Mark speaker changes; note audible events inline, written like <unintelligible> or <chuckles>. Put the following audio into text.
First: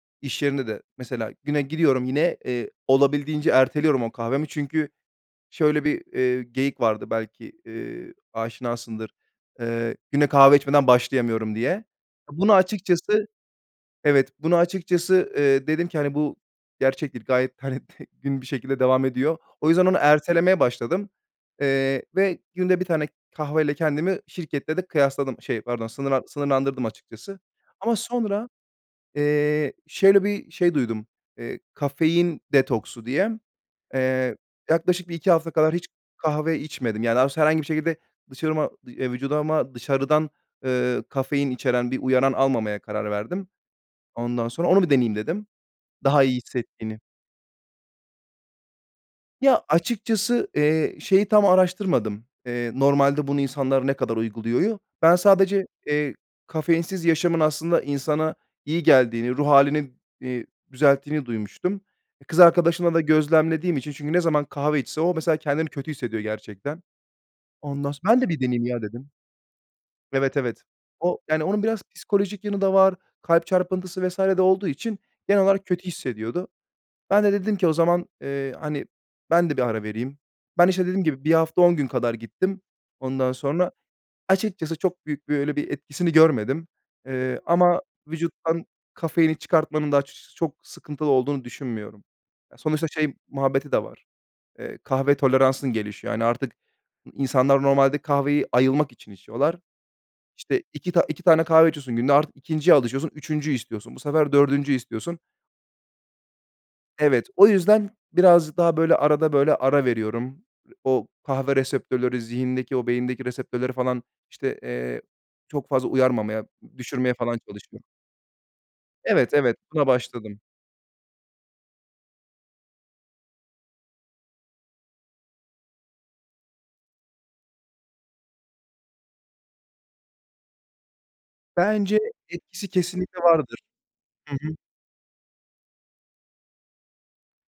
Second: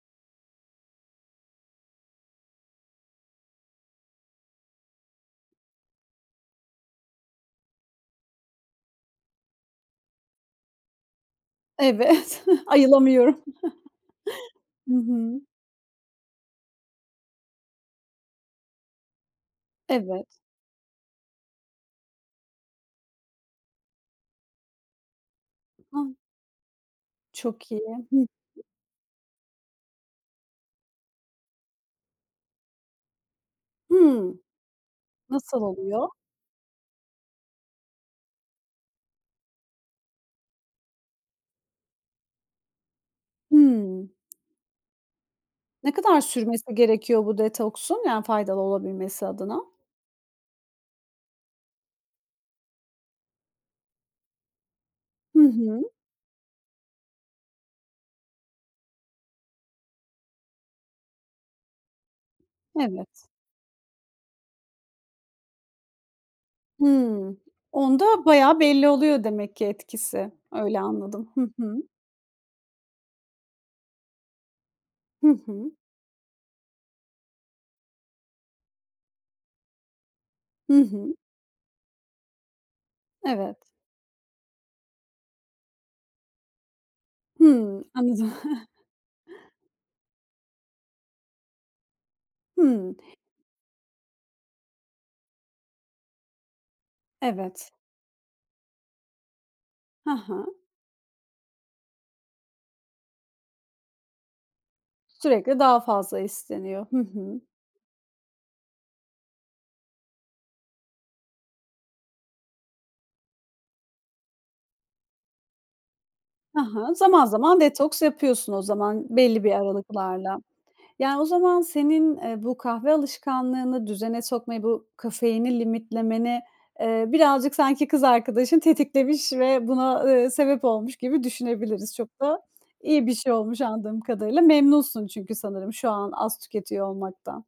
Speaker 1: İş yerinde de mesela güne gidiyorum yine, eee, olabildiğince erteliyorum o kahvemi. Çünkü şöyle bir, eee, geyik vardı belki, eee, aşinasındır. Eee, "Güne kahve içmeden başlayamıyorum." diye.
Speaker 2: Evet,
Speaker 1: Bunu açıkçası
Speaker 2: ayılamıyorum.
Speaker 1: Evet, bunu
Speaker 2: Hı
Speaker 1: açıkçası,
Speaker 2: hı.
Speaker 1: eee, dedim ki, hani, "Bu gerçektir." gayet, hani, t gün bir şekilde devam ediyor. O yüzden onu
Speaker 2: Evet.
Speaker 1: ertelemeye başladım. Eee, ve günde 1 tane kahveyle kendimi şirkette de kıyasladım, şey, pardon,
Speaker 2: <unintelligible>
Speaker 1: sınırla sınırlandırdım açıkçası.
Speaker 2: Çok iyi.
Speaker 1: Ama sonra,
Speaker 2: <unintelligible>
Speaker 1: eee, şöyle bir şey duydum, eee, "kafein detoksu" diye.
Speaker 2: Hıı.
Speaker 1: Eee, yaklaşık 1-2 hafta
Speaker 2: Nasıl
Speaker 1: kadar hiç
Speaker 2: oluyor?
Speaker 1: kahve içmedim. Yani, <unintelligible> herhangi bir şekilde dışarıma eee, vücuduma dışarıdan, eee, kafein içeren bir uyaran almamaya karar verdim.
Speaker 2: Hıı.
Speaker 1: Ondan sonra onu bir deneyeyim dedim
Speaker 2: Ne kadar
Speaker 1: daha iyi
Speaker 2: sürmesi
Speaker 1: hissettiğini.
Speaker 2: gerekiyor bu detoksun? Yani, faydalı olabilmesi
Speaker 1: Ya,
Speaker 2: adına?
Speaker 1: açıkçası, eee, şeyi tam araştırmadım, eee, "Normalde bunu insanlar ne kadar uyguluyor?" u. Ben
Speaker 2: Hı
Speaker 1: sadece,
Speaker 2: hı.
Speaker 1: eee, kafeinsiz yaşamın aslında insana iyi geldiğini, ruh hâlini, eee, düzelttiğini duymuştum. Kız arkadaşımda da
Speaker 2: Evet.
Speaker 1: gözlemlediğim için çünkü ne zaman kahve içse o mesela kendini kötü hissediyor gerçekten.
Speaker 2: Hıı.
Speaker 1: Ondan s "Ben
Speaker 2: Onda
Speaker 1: de bir
Speaker 2: bayağı
Speaker 1: deneyeyim ya."
Speaker 2: belli
Speaker 1: dedim.
Speaker 2: oluyor demek ki etkisi.
Speaker 1: Evet, evet.
Speaker 2: Öyle
Speaker 1: O
Speaker 2: anladım.
Speaker 1: yani,
Speaker 2: Hı
Speaker 1: onun
Speaker 2: hı.
Speaker 1: biraz psikolojik yanı da var. Kalp çarpıntısı vs. de olduğu için
Speaker 2: Hı
Speaker 1: genel olarak
Speaker 2: hı.
Speaker 1: kötü hissediyordu. Ben de dedim ki, "O zaman, eee, hani, ben de bir ara vereyim." Ben,
Speaker 2: Hı
Speaker 1: işte, dediğim
Speaker 2: hı.
Speaker 1: gibi 1 hafta 10 gün kadar gittim. Ondan
Speaker 2: Evet.
Speaker 1: sonra açıkçası çok büyük bir, öyle bir etkisini görmedim. Eee, ama
Speaker 2: Hımm. Anladım.
Speaker 1: vücuttan
Speaker 2: <chuckles>
Speaker 1: kafeini çıkartmanın da açıkçası çok sıkıntılı olduğunu düşünmüyorum. Ya, sonuçta
Speaker 2: Hımm.
Speaker 1: şey muhabbeti de var. Eee, kahve toleransın gelişiyor. Hani, artık n insanlar
Speaker 2: Evet.
Speaker 1: normalde kahveyi ayılmak için içiyorlar.
Speaker 2: Hı hı.
Speaker 1: İşte, 2 ta 2 tane kahve içiyorsun günde, artık 2.’nciye alışıyorsun, 3.’üncüyü istiyorsun. Bu sefer 4.’üncüyü istiyorsun.
Speaker 2: Sürekli daha fazla isteniyor. Hı
Speaker 1: Evet,
Speaker 2: hı.
Speaker 1: o yüzden birazcık daha, böyle, arada, böyle, ara veriyorum. O kahve reseptörleri zihindeki o beyindeki reseptörleri falan, işte, eee, çok fazla uyarmamaya,
Speaker 2: Ha ha.
Speaker 1: düşürmeye
Speaker 2: Zaman
Speaker 1: falan
Speaker 2: zaman
Speaker 1: çalışıyor.
Speaker 2: detoks yapıyorsun o zaman
Speaker 1: Evet,
Speaker 2: belli bir
Speaker 1: evet, buna başladım.
Speaker 2: aralıklarla. Yani, o zaman senin, eee, bu kahve alışkanlığını düzene sokmayı, bu kafeini limitlemeni, eee, birazcık sanki kız arkadaşın tetiklemiş ve buna, ııı, sebep olmuş gibi düşünebiliriz.
Speaker 1: Bence
Speaker 2: Çok da
Speaker 1: etkisi
Speaker 2: iyi bir
Speaker 1: kesinlikle
Speaker 2: şey
Speaker 1: vardır.
Speaker 2: olmuş anladığım
Speaker 1: Hı
Speaker 2: kadarıyla.
Speaker 1: hı.
Speaker 2: Memnunsun çünkü sanırım şu an az tüketiyor olmaktan.